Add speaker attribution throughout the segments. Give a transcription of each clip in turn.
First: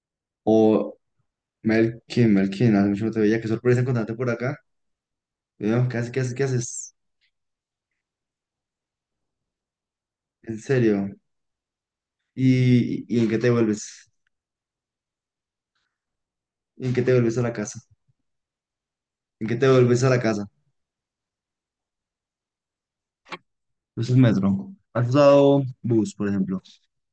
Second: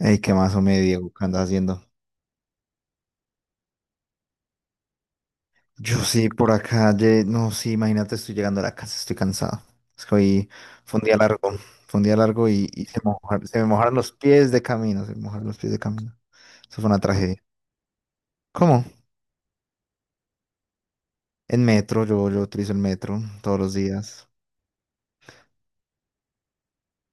Speaker 1: Ey, ¿qué
Speaker 2: O
Speaker 1: más, me Diego? ¿Qué andas haciendo?
Speaker 2: Melkin, Melkin, hace mucho no te veía, qué sorpresa encontrarte por acá. Veo, ¿qué
Speaker 1: Yo
Speaker 2: haces? ¿Qué
Speaker 1: sí,
Speaker 2: haces? ¿Qué
Speaker 1: por
Speaker 2: haces?
Speaker 1: acá, no, sí, imagínate, estoy llegando a la casa, estoy cansado. Es que hoy
Speaker 2: En
Speaker 1: fue un
Speaker 2: serio.
Speaker 1: día largo, y
Speaker 2: ¿Y en qué te
Speaker 1: se me mojaron
Speaker 2: vuelves?
Speaker 1: los pies de camino, se me mojaron los pies de camino. Eso fue
Speaker 2: ¿En
Speaker 1: una
Speaker 2: qué te vuelves a
Speaker 1: tragedia.
Speaker 2: la casa?
Speaker 1: ¿Cómo?
Speaker 2: ¿En qué te vuelves a la casa?
Speaker 1: En metro, yo utilizo el metro todos los
Speaker 2: Pues el
Speaker 1: días.
Speaker 2: metro. ¿Has usado bus, por ejemplo?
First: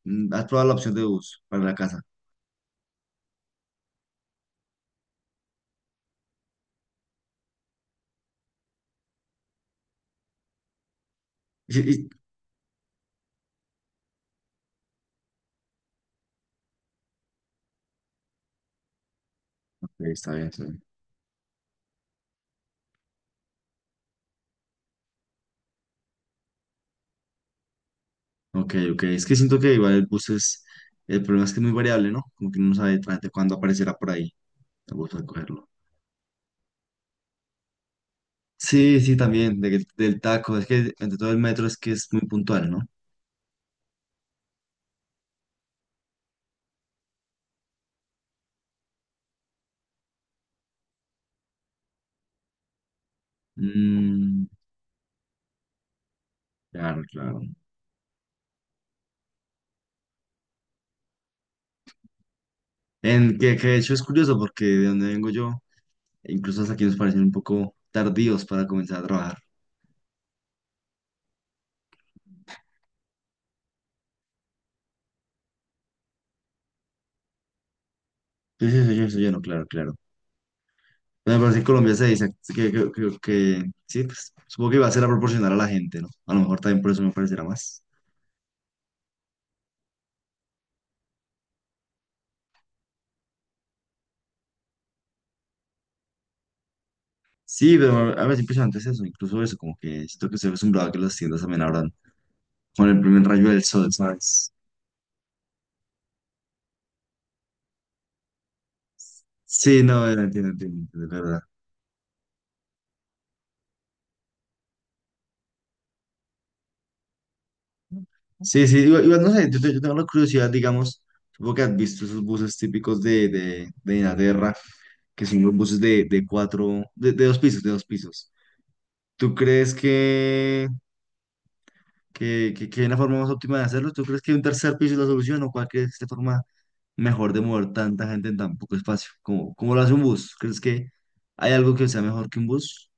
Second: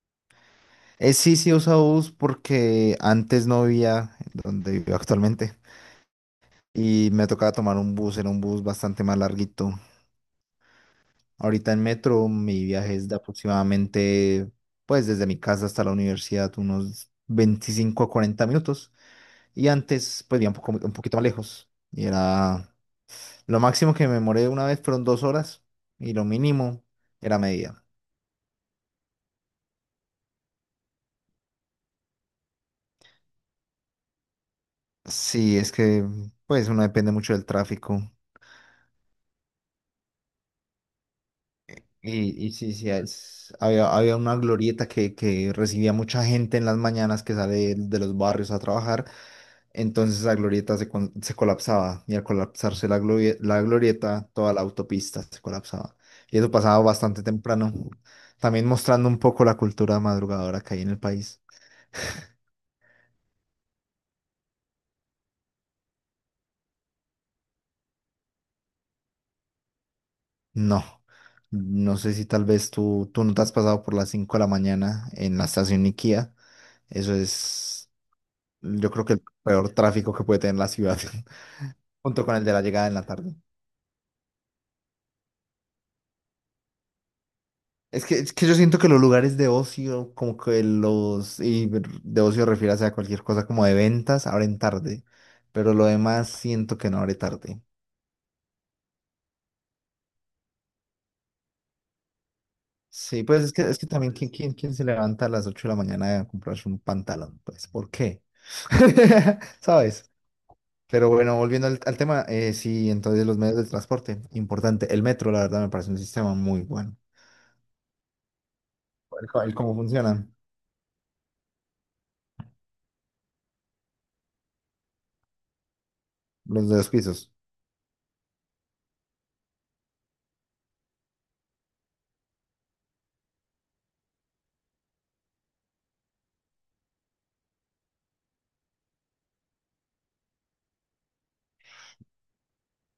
Speaker 2: Mm, ¿has probado la opción de
Speaker 1: Sí,
Speaker 2: bus
Speaker 1: sí
Speaker 2: para la
Speaker 1: uso
Speaker 2: casa?
Speaker 1: bus porque antes no vivía donde vivo actualmente y me tocaba tomar un bus, era un bus bastante más larguito. Ahorita
Speaker 2: Y-
Speaker 1: en
Speaker 2: y-
Speaker 1: metro mi viaje es de aproximadamente, pues desde mi casa hasta la universidad, unos 25 a 40 minutos. Y
Speaker 2: Ok,
Speaker 1: antes,
Speaker 2: está
Speaker 1: pues
Speaker 2: bien,
Speaker 1: vivía un
Speaker 2: está
Speaker 1: poco,
Speaker 2: bien.
Speaker 1: un poquito más lejos. Y era, lo máximo que me demoré una vez fueron 2 horas y lo mínimo era media.
Speaker 2: Ok, ok. Es que siento que igual el bus es... El problema es que es muy variable, ¿no? Como que uno no sabe exactamente cuándo aparecerá por ahí. Me gusta
Speaker 1: Sí,
Speaker 2: cogerlo.
Speaker 1: es que, pues uno depende mucho del tráfico.
Speaker 2: Sí, sí, también, del taco. Es que entre todo el metro es que es muy
Speaker 1: Y
Speaker 2: puntual,
Speaker 1: sí,
Speaker 2: ¿no?
Speaker 1: sí, había una glorieta que recibía mucha gente en las mañanas que sale de los barrios a trabajar. Entonces la glorieta se colapsaba y al colapsarse la glorieta,
Speaker 2: Mm,
Speaker 1: toda la autopista se colapsaba. Y eso pasaba
Speaker 2: claro,
Speaker 1: bastante
Speaker 2: claro.
Speaker 1: temprano, también mostrando un poco la cultura madrugadora que hay en el país.
Speaker 2: En que de hecho es curioso porque de donde vengo yo, incluso hasta aquí nos parecen un poco tardíos para comenzar a trabajar.
Speaker 1: No, no sé si tal vez tú no te has pasado por las 5 de la mañana en la estación Iquía. Eso es,
Speaker 2: Sí, sí,
Speaker 1: yo
Speaker 2: sí,
Speaker 1: creo que
Speaker 2: eso
Speaker 1: el
Speaker 2: ya no, claro,
Speaker 1: peor
Speaker 2: claro.
Speaker 1: tráfico que puede tener la ciudad,
Speaker 2: Bueno, pero me parece que en Colombia se
Speaker 1: junto
Speaker 2: dice
Speaker 1: con el de la llegada en la tarde.
Speaker 2: sí, pues supongo que va a ser a proporcionar a la gente, ¿no? A lo mejor también por eso me parecerá más.
Speaker 1: Es que yo siento que los lugares de ocio, como que los, y de ocio refiérase a cualquier cosa como de ventas, abren tarde, pero lo demás siento que no abre tarde.
Speaker 2: Sí, pero a mí es impresionante es eso, incluso eso, como que siento que estoy acostumbrado a que las tiendas también abran con el
Speaker 1: Sí,
Speaker 2: primer
Speaker 1: pues
Speaker 2: rayo del
Speaker 1: es que
Speaker 2: sol,
Speaker 1: también, ¿quién,
Speaker 2: ¿sabes?
Speaker 1: quién, quién se levanta a las 8 de la mañana a comprarse un pantalón? Pues, ¿por qué?
Speaker 2: Sí, no,
Speaker 1: ¿Sabes?
Speaker 2: entiendo, entiendo, entiendo, es
Speaker 1: Pero bueno,
Speaker 2: verdad.
Speaker 1: volviendo al tema, sí, entonces los medios de transporte, importante. El metro, la verdad, me parece un sistema muy bueno.
Speaker 2: Sí, sí, igual, igual,
Speaker 1: El,
Speaker 2: no
Speaker 1: co-
Speaker 2: sé,
Speaker 1: el
Speaker 2: yo,
Speaker 1: cómo
Speaker 2: yo tengo la
Speaker 1: funcionan
Speaker 2: curiosidad, digamos, supongo que has visto esos buses típicos de, de Inglaterra, que son los buses
Speaker 1: los de los
Speaker 2: de
Speaker 1: pisos.
Speaker 2: dos pisos, de dos pisos. ¿Tú crees que, hay una forma más óptima de hacerlo? ¿Tú crees que un tercer piso es la solución o cuál crees que es la forma mejor de mover tanta gente en tan poco espacio? ¿Cómo lo hace un bus? ¿Crees que hay algo que sea mejor que un bus?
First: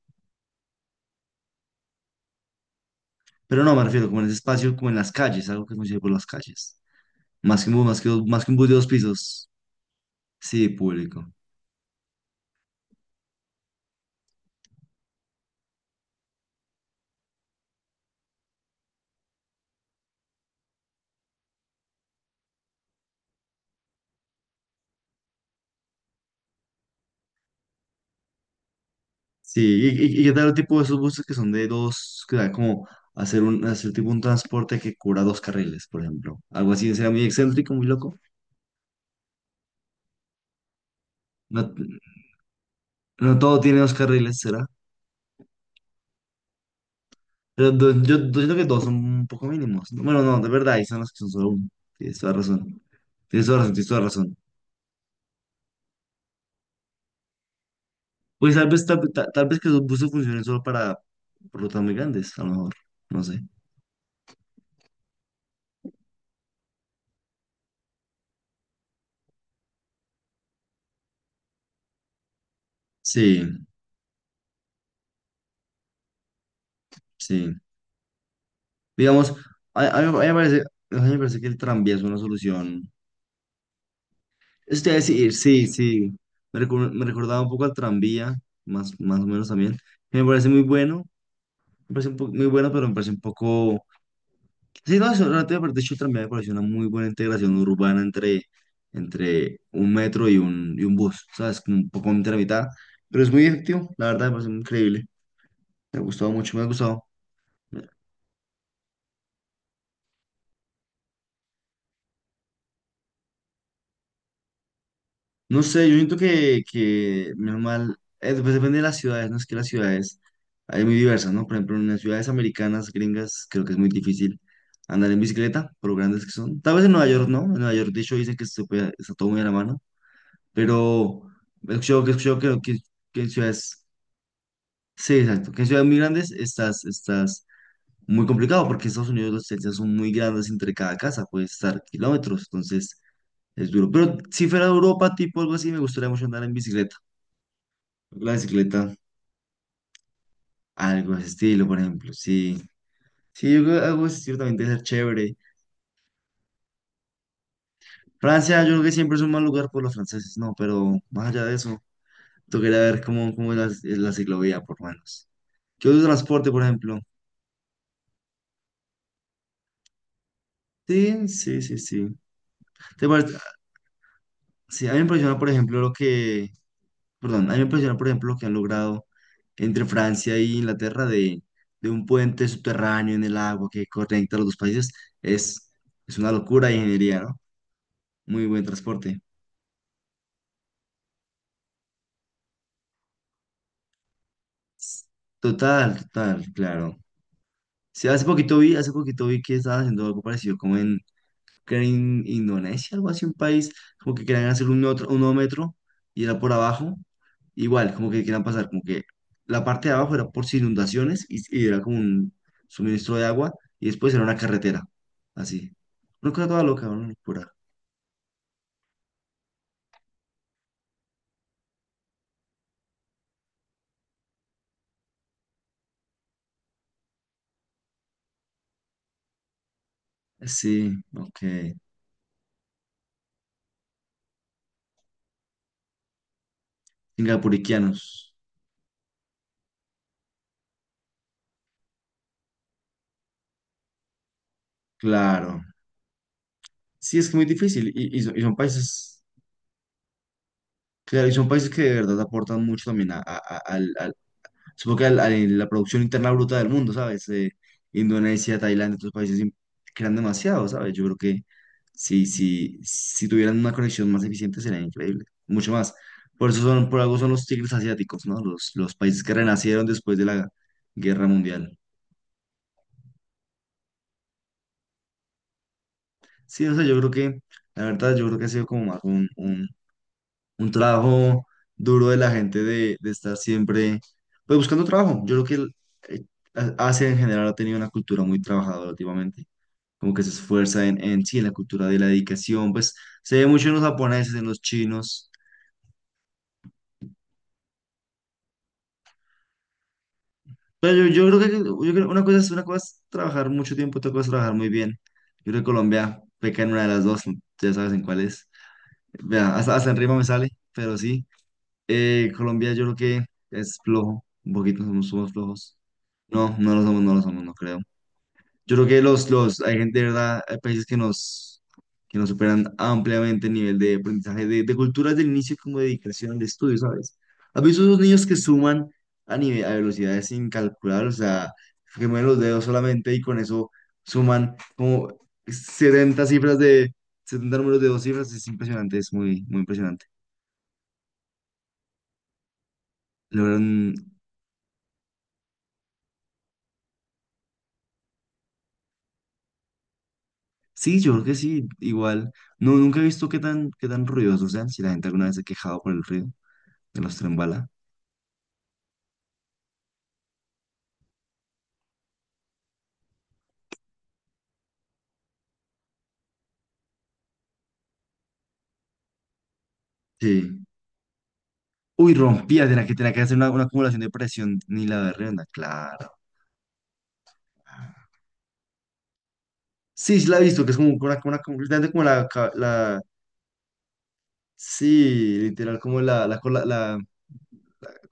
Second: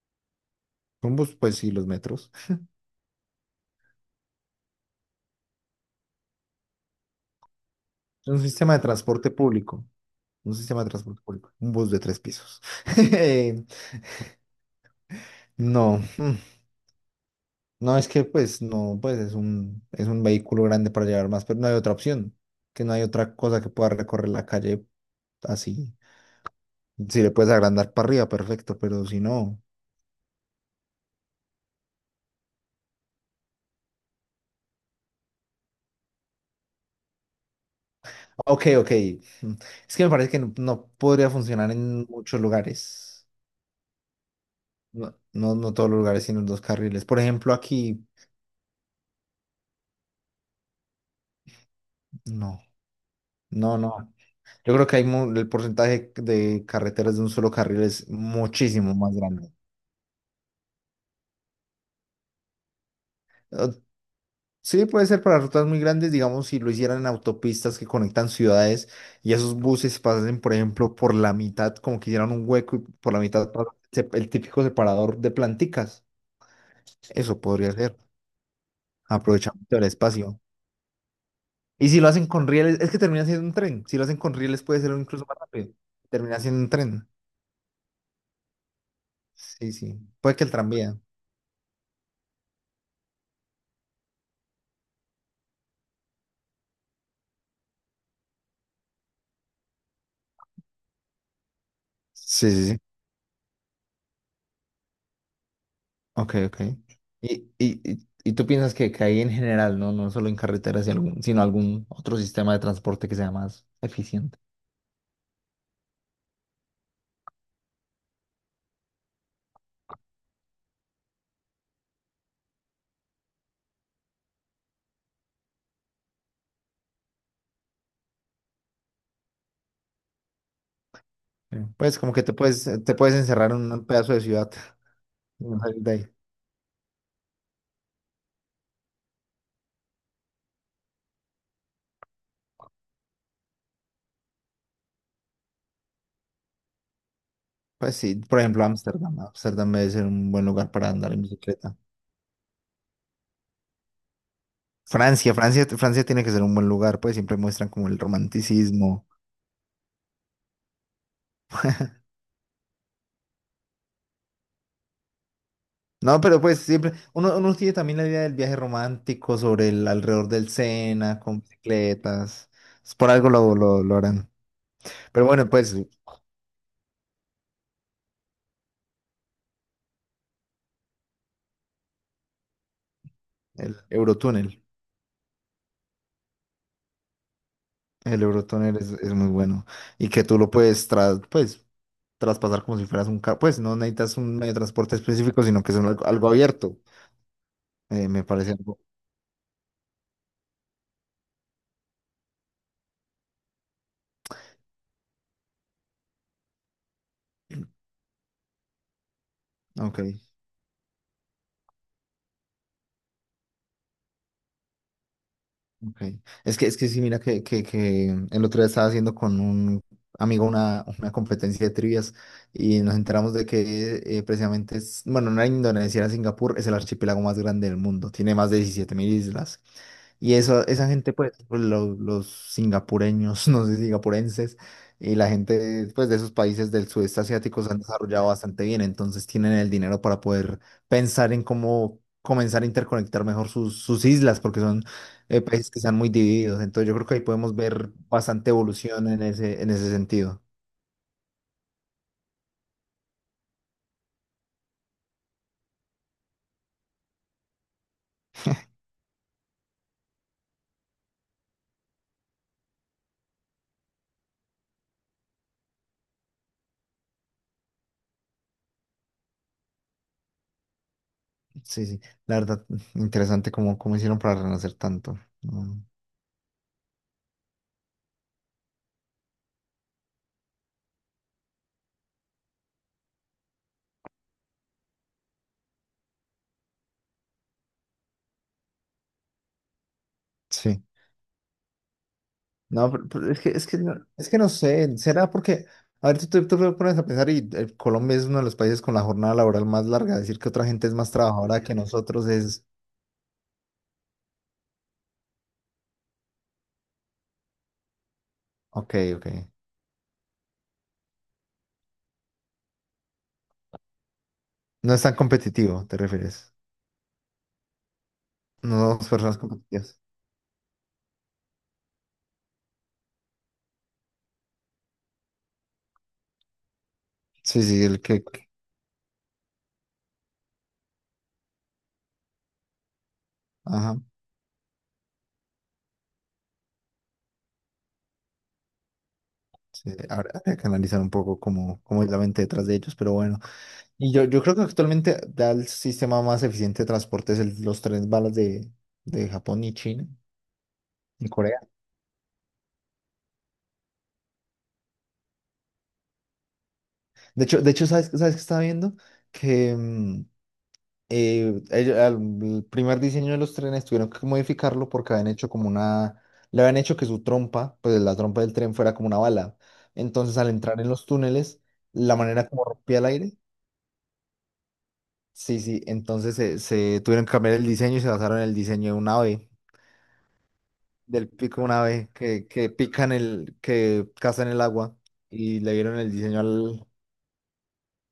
Speaker 1: Son bus, pues sí, los metros.
Speaker 2: Pero no, me refiero como en ese espacio, como en las calles, algo que funcione por las calles. Más que un bus, más que,
Speaker 1: Es un
Speaker 2: más que un bus
Speaker 1: sistema
Speaker 2: de
Speaker 1: de
Speaker 2: dos
Speaker 1: transporte
Speaker 2: pisos.
Speaker 1: público. Un
Speaker 2: Sí,
Speaker 1: sistema de transporte
Speaker 2: público.
Speaker 1: público. Un bus de tres pisos. Eh, No. No, es que pues no, pues es un vehículo grande para llevar más, pero no hay otra opción. Que no hay otra cosa que pueda recorrer la calle así. Si le puedes agrandar para arriba, perfecto, pero si no.
Speaker 2: Sí, y qué tal el tipo de esos buses que son de dos, que da como hacer un, hacer tipo un transporte que cubra dos carriles, por ejemplo. Algo así, será muy excéntrico, muy loco.
Speaker 1: Ok, ok. mm, Es que me parece que no podría funcionar
Speaker 2: No,
Speaker 1: en muchos lugares.
Speaker 2: no todo tiene dos carriles, será.
Speaker 1: No, no, no todos los lugares tienen dos carriles. Por ejemplo,
Speaker 2: Pero
Speaker 1: aquí,
Speaker 2: yo, yo siento que dos son un poco mínimos. No, bueno, no, de verdad, ahí son los que son solo uno. Tienes toda
Speaker 1: no,
Speaker 2: razón. Tienes toda razón,
Speaker 1: no,
Speaker 2: tienes toda
Speaker 1: no.
Speaker 2: razón.
Speaker 1: Yo creo que hay el porcentaje de carreteras de un solo carril es
Speaker 2: Pues tal vez,
Speaker 1: muchísimo más
Speaker 2: tal
Speaker 1: grande.
Speaker 2: vez que esos buses funcionen solo para rutas muy grandes, a lo mejor. No sé.
Speaker 1: Eh, Sí, puede ser para rutas muy grandes, digamos, si lo hicieran en autopistas que conectan ciudades y esos buses pasen, por ejemplo, por la mitad, como que hicieran un hueco y por la mitad
Speaker 2: Sí,
Speaker 1: pasa el típico separador de planticas. Eso
Speaker 2: sí.
Speaker 1: podría ser,
Speaker 2: Digamos,
Speaker 1: aprovechamiento
Speaker 2: a,
Speaker 1: del
Speaker 2: a mí a mí me
Speaker 1: espacio.
Speaker 2: parece, a mí me parece que el
Speaker 1: Y
Speaker 2: tranvía
Speaker 1: si
Speaker 2: es
Speaker 1: lo
Speaker 2: una
Speaker 1: hacen con rieles,
Speaker 2: solución.
Speaker 1: es que termina siendo un tren. Si lo hacen con rieles puede
Speaker 2: Eso te
Speaker 1: ser
Speaker 2: iba a
Speaker 1: incluso
Speaker 2: decir,
Speaker 1: más
Speaker 2: sí,
Speaker 1: rápido.
Speaker 2: sí.
Speaker 1: Termina siendo un
Speaker 2: Me
Speaker 1: tren.
Speaker 2: recordaba un poco al tranvía, más o menos
Speaker 1: Sí,
Speaker 2: también.
Speaker 1: sí.
Speaker 2: Me
Speaker 1: Puede que
Speaker 2: parece
Speaker 1: el
Speaker 2: muy
Speaker 1: tranvía.
Speaker 2: bueno, me parece muy bueno, pero me parece un poco... Sí, no, eso, realmente me parece, de hecho, el tranvía me parece una muy buena integración urbana entre, entre un metro y un bus, ¿sabes? Como un poco entre la
Speaker 1: Sí, sí,
Speaker 2: mitad,
Speaker 1: sí.
Speaker 2: pero es muy efectivo, la verdad, me parece increíble. Me ha gustado
Speaker 1: Ok,
Speaker 2: mucho,
Speaker 1: ok.
Speaker 2: me ha gustado.
Speaker 1: Y tú piensas que ahí en general, ¿no? No solo en carreteras, y sino algún otro sistema de transporte que sea más eficiente.
Speaker 2: No sé, yo siento que menos mal, pues depende de las ciudades, ¿no? Es que las ciudades hay muy diversas, ¿no? Por ejemplo, en las ciudades americanas, gringas, creo que es muy difícil andar en bicicleta, por lo grandes que son. Tal vez en Nueva York, ¿no? En Nueva York, de hecho, dicen que se está todo muy a la mano, pero
Speaker 1: Sí. Pues
Speaker 2: he
Speaker 1: como que
Speaker 2: escuchado
Speaker 1: te puedes
Speaker 2: que en
Speaker 1: encerrar en
Speaker 2: ciudades,
Speaker 1: un pedazo de ciudad
Speaker 2: sí,
Speaker 1: y
Speaker 2: exacto,
Speaker 1: no
Speaker 2: que en
Speaker 1: salir
Speaker 2: ciudades
Speaker 1: de
Speaker 2: muy
Speaker 1: ahí.
Speaker 2: grandes estás, estás muy complicado, porque en Estados Unidos las distancias son muy grandes entre cada casa, puedes estar kilómetros, entonces es duro. Pero si fuera Europa, tipo algo así, me gustaría mucho andar en bicicleta.
Speaker 1: Pues sí,
Speaker 2: La
Speaker 1: por ejemplo,
Speaker 2: bicicleta,
Speaker 1: Ámsterdam. Ámsterdam debe ser un buen lugar para andar
Speaker 2: algo de
Speaker 1: en
Speaker 2: ese estilo,
Speaker 1: bicicleta.
Speaker 2: por ejemplo, sí. Sí, yo creo que algo ciertamente ser chévere.
Speaker 1: Francia tiene que ser un buen lugar, pues siempre muestran como el
Speaker 2: Francia, yo creo que
Speaker 1: romanticismo.
Speaker 2: siempre es un mal lugar por los franceses, no, pero más allá de eso, tocaría ver cómo, cómo es la ciclovía, por lo menos. ¿Qué otro
Speaker 1: No, pero
Speaker 2: transporte,
Speaker 1: pues
Speaker 2: por
Speaker 1: siempre,
Speaker 2: ejemplo?
Speaker 1: uno tiene también la idea del viaje romántico sobre el alrededor del Sena,
Speaker 2: Sí,
Speaker 1: con
Speaker 2: sí, sí, sí.
Speaker 1: bicicletas. Pues
Speaker 2: ¿Te
Speaker 1: por algo
Speaker 2: parece-
Speaker 1: lo harán.
Speaker 2: Sí, a mí me
Speaker 1: Pero
Speaker 2: impresiona, por
Speaker 1: bueno, pues
Speaker 2: ejemplo, lo que, perdón, a mí me impresiona, por ejemplo, lo que han logrado entre Francia y Inglaterra de un puente subterráneo en el agua
Speaker 1: el
Speaker 2: que conecta a los dos
Speaker 1: Eurotúnel,
Speaker 2: países. Es, es una locura de ingeniería, ¿no?
Speaker 1: el
Speaker 2: Muy buen
Speaker 1: Eurotúnel es
Speaker 2: transporte.
Speaker 1: muy bueno y que tú lo puedes, pues, traspasar como si fueras un carro, pues no necesitas un medio de transporte específico, sino que es un
Speaker 2: Total,
Speaker 1: algo
Speaker 2: total,
Speaker 1: abierto.
Speaker 2: claro. Sí,
Speaker 1: Me parece algo,
Speaker 2: hace poquito vi que estaban haciendo algo parecido como en, creo en Indonesia, algo así, un país, como que querían hacer un, otro, un nuevo metro y era por abajo, igual, como que querían pasar, como que la parte de
Speaker 1: ok,
Speaker 2: abajo era por si inundaciones y era como un suministro de agua y después era una carretera, así.
Speaker 1: ok.
Speaker 2: Una cosa toda
Speaker 1: Es que
Speaker 2: loca,
Speaker 1: sí,
Speaker 2: una
Speaker 1: mira
Speaker 2: locura.
Speaker 1: que el otro día estaba haciendo con un amigo una competencia de trivias y nos enteramos de que precisamente es, bueno, no era Indonesia, era Singapur, es el archipiélago más grande del mundo, tiene más de 17.000 islas. Y eso, esa
Speaker 2: Sí,
Speaker 1: gente, pues,
Speaker 2: ok.
Speaker 1: los, singapureños, no sé, singapurenses, y la gente, pues, de esos países del sudeste asiático se han desarrollado
Speaker 2: Singapuriquianos,
Speaker 1: bastante bien, entonces tienen el dinero para poder pensar en cómo comenzar a interconectar mejor sus islas, porque son
Speaker 2: claro.
Speaker 1: países que están muy divididos, entonces yo creo que
Speaker 2: Sí,
Speaker 1: ahí
Speaker 2: es que muy
Speaker 1: podemos
Speaker 2: difícil
Speaker 1: ver
Speaker 2: y son y
Speaker 1: bastante
Speaker 2: son
Speaker 1: evolución
Speaker 2: países...
Speaker 1: en ese sentido.
Speaker 2: Claro, y son países que de verdad aportan mucho también a, supongo que a la producción interna bruta del mundo, ¿sabes? Indonesia, Tailandia, otros países crean demasiado, ¿sabes? Yo creo que si tuvieran una conexión más eficiente sería increíble, mucho más. Por eso son, por algo son los tigres asiáticos, ¿no? Los países que renacieron después de la Guerra Mundial.
Speaker 1: Sí, sí, la verdad, interesante cómo hicieron para renacer tanto. Mm.
Speaker 2: Sí, o sea, yo creo que, la verdad, yo creo que ha sido como más un trabajo duro de la gente de estar siempre, pues buscando trabajo. Yo creo que eh, Asia en general ha tenido una cultura muy trabajadora últimamente, como que se
Speaker 1: Sí.
Speaker 2: esfuerza en sí, en la cultura de la dedicación,
Speaker 1: No,
Speaker 2: pues
Speaker 1: pero
Speaker 2: se ve mucho en los
Speaker 1: es
Speaker 2: japoneses,
Speaker 1: que
Speaker 2: en
Speaker 1: no
Speaker 2: los
Speaker 1: sé, será
Speaker 2: chinos,
Speaker 1: porque, a ver, tú te pones a pensar y Colombia es uno de los países con la jornada laboral más larga, decir que otra gente es
Speaker 2: pero yo,
Speaker 1: más
Speaker 2: yo creo que
Speaker 1: trabajadora que nosotros
Speaker 2: una
Speaker 1: es,
Speaker 2: cosa es trabajar mucho tiempo, otra cosa es trabajar muy bien. Yo creo que Colombia peca en una de las dos, ya sabes en cuál es.
Speaker 1: ok, ok,
Speaker 2: Vea, hasta, hasta en rima me sale, pero sí. Colombia yo creo que es flojo, un poquito
Speaker 1: no es
Speaker 2: somos,
Speaker 1: tan
Speaker 2: somos flojos.
Speaker 1: competitivo, ¿te refieres?
Speaker 2: No, no lo somos, no lo somos, no creo. Yo creo
Speaker 1: No
Speaker 2: que
Speaker 1: somos personas
Speaker 2: hay gente
Speaker 1: competitivas.
Speaker 2: de verdad, hay países que nos superan ampliamente el nivel de aprendizaje, de culturas del inicio como de dedicación de estudio, ¿sabes? ¿Has
Speaker 1: Sí,
Speaker 2: visto
Speaker 1: sí,
Speaker 2: esos
Speaker 1: el que,
Speaker 2: niños que suman a nivel, a velocidades sin calcular? O sea, que mueven los dedos solamente y con eso
Speaker 1: ajá,
Speaker 2: suman como 70 cifras de, 70 números de dos cifras, es impresionante, es muy, muy
Speaker 1: sí,
Speaker 2: impresionante.
Speaker 1: habrá que analizar un poco cómo es la mente detrás de ellos, pero bueno,
Speaker 2: Logran.
Speaker 1: y yo creo que actualmente da el sistema más eficiente de transporte es los trenes balas de Japón y China
Speaker 2: Sí, yo creo
Speaker 1: y
Speaker 2: que sí,
Speaker 1: Corea.
Speaker 2: igual. No, nunca he visto qué tan ruidosos sean, si la gente alguna vez se ha quejado por el ruido de los tren bala.
Speaker 1: De hecho, ¿Sabes qué estaba viendo? Que eh, ello- al- el primer diseño de los trenes tuvieron que modificarlo porque habían hecho como una... Le habían hecho que su trompa, pues la trompa del tren fuera como una bala. Entonces, al
Speaker 2: Sí.
Speaker 1: entrar en los túneles,
Speaker 2: Uy,
Speaker 1: la manera como
Speaker 2: rompía,
Speaker 1: rompía el
Speaker 2: tenía que hacer
Speaker 1: aire,
Speaker 2: una acumulación de presión, ni la berrenda,
Speaker 1: sí, sí,
Speaker 2: claro.
Speaker 1: entonces se tuvieron que cambiar el diseño y se basaron en el diseño de un ave,
Speaker 2: Sí, sí la he visto, que es como
Speaker 1: del
Speaker 2: una,
Speaker 1: pico de un
Speaker 2: literalmente como
Speaker 1: ave
Speaker 2: la,
Speaker 1: que
Speaker 2: la,
Speaker 1: pica que caza en el agua
Speaker 2: sí,
Speaker 1: y le
Speaker 2: literal,
Speaker 1: dieron
Speaker 2: como
Speaker 1: el
Speaker 2: la,
Speaker 1: diseño.
Speaker 2: la,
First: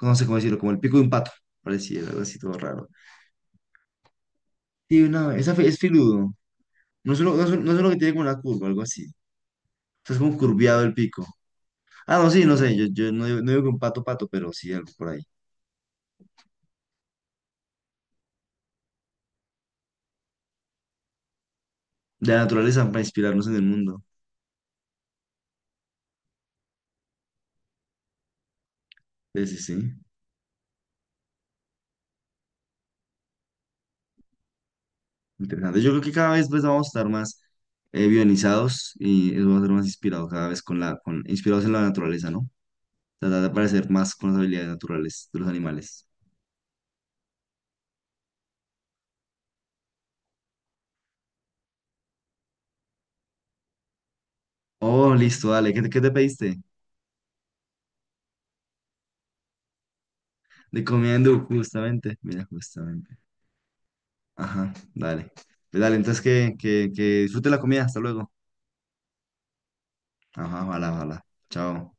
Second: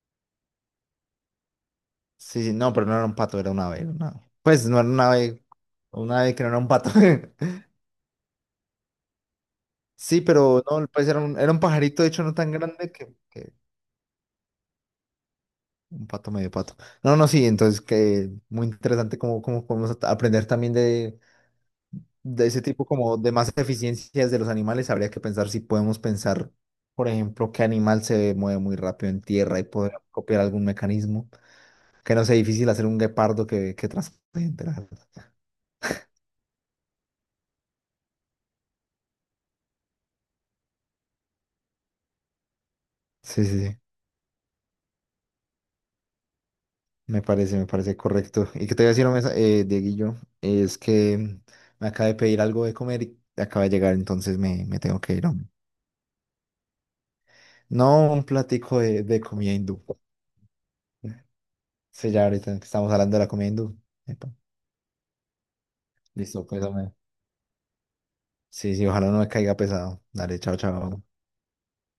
Speaker 2: no sé cómo decirlo, como el pico de un pato, parecía, algo así
Speaker 1: Sí,
Speaker 2: todo
Speaker 1: sí, no, pero
Speaker 2: raro.
Speaker 1: no era un pato, era un ave. Pues no era
Speaker 2: Sí, no, esa es
Speaker 1: un
Speaker 2: filudo,
Speaker 1: ave que no era un pato.
Speaker 2: no es uno, no es uno, no es uno que tiene como una curva, algo así, o sea, es
Speaker 1: Sí,
Speaker 2: como
Speaker 1: pero
Speaker 2: curviado
Speaker 1: no,
Speaker 2: el
Speaker 1: pues era
Speaker 2: pico.
Speaker 1: un, era un pajarito, de
Speaker 2: Ah,
Speaker 1: hecho,
Speaker 2: no,
Speaker 1: no
Speaker 2: sí,
Speaker 1: tan
Speaker 2: no sé, yo,
Speaker 1: grande
Speaker 2: yo no, digo, no
Speaker 1: que
Speaker 2: digo que un pato pato, pero sí algo por ahí.
Speaker 1: un pato medio pato. No, no, sí, entonces que muy interesante cómo podemos aprender también de,
Speaker 2: De la
Speaker 1: de ese
Speaker 2: naturaleza
Speaker 1: tipo
Speaker 2: para
Speaker 1: como de
Speaker 2: inspirarnos
Speaker 1: más
Speaker 2: en el mundo.
Speaker 1: eficiencias de los animales. Habría que pensar si podemos pensar, por ejemplo, qué animal se mueve muy rápido en
Speaker 2: Sí, sí,
Speaker 1: tierra y
Speaker 2: sí,
Speaker 1: poder copiar algún mecanismo. Que no sea difícil hacer un guepardo que transporte gente, la verdad.
Speaker 2: interesante. Yo creo que cada vez pues, vamos a estar más bionizados y eso va a ser más inspirado cada vez con la, con, inspirados en la naturaleza, ¿no? Tratar
Speaker 1: Sí,
Speaker 2: de
Speaker 1: sí, sí.
Speaker 2: parecer más con las habilidades naturales de los animales.
Speaker 1: Me parece correcto. Y que te voy a decir, hombre, Dieguillo, es que me acabé de pedir algo de comer y acaba de llegar, entonces me tengo
Speaker 2: Oh,
Speaker 1: que ir, hombre.
Speaker 2: listo, dale. ¿Qué, qué te pediste?
Speaker 1: No un platico de comida hindú.
Speaker 2: De comida hindú,
Speaker 1: Sí,
Speaker 2: justamente.
Speaker 1: ya
Speaker 2: Mira,
Speaker 1: ahorita que estamos hablando
Speaker 2: justamente.
Speaker 1: de la comida hindú. Epa.
Speaker 2: Ajá, dale. Pues dale, entonces
Speaker 1: Listo, pues, hombre.
Speaker 2: que disfrute la comida. Hasta luego.
Speaker 1: Sí, sí, ojalá no me caiga pesado. Dale, chao,
Speaker 2: Ajá, ojalá,
Speaker 1: chao.
Speaker 2: ojalá. Chao.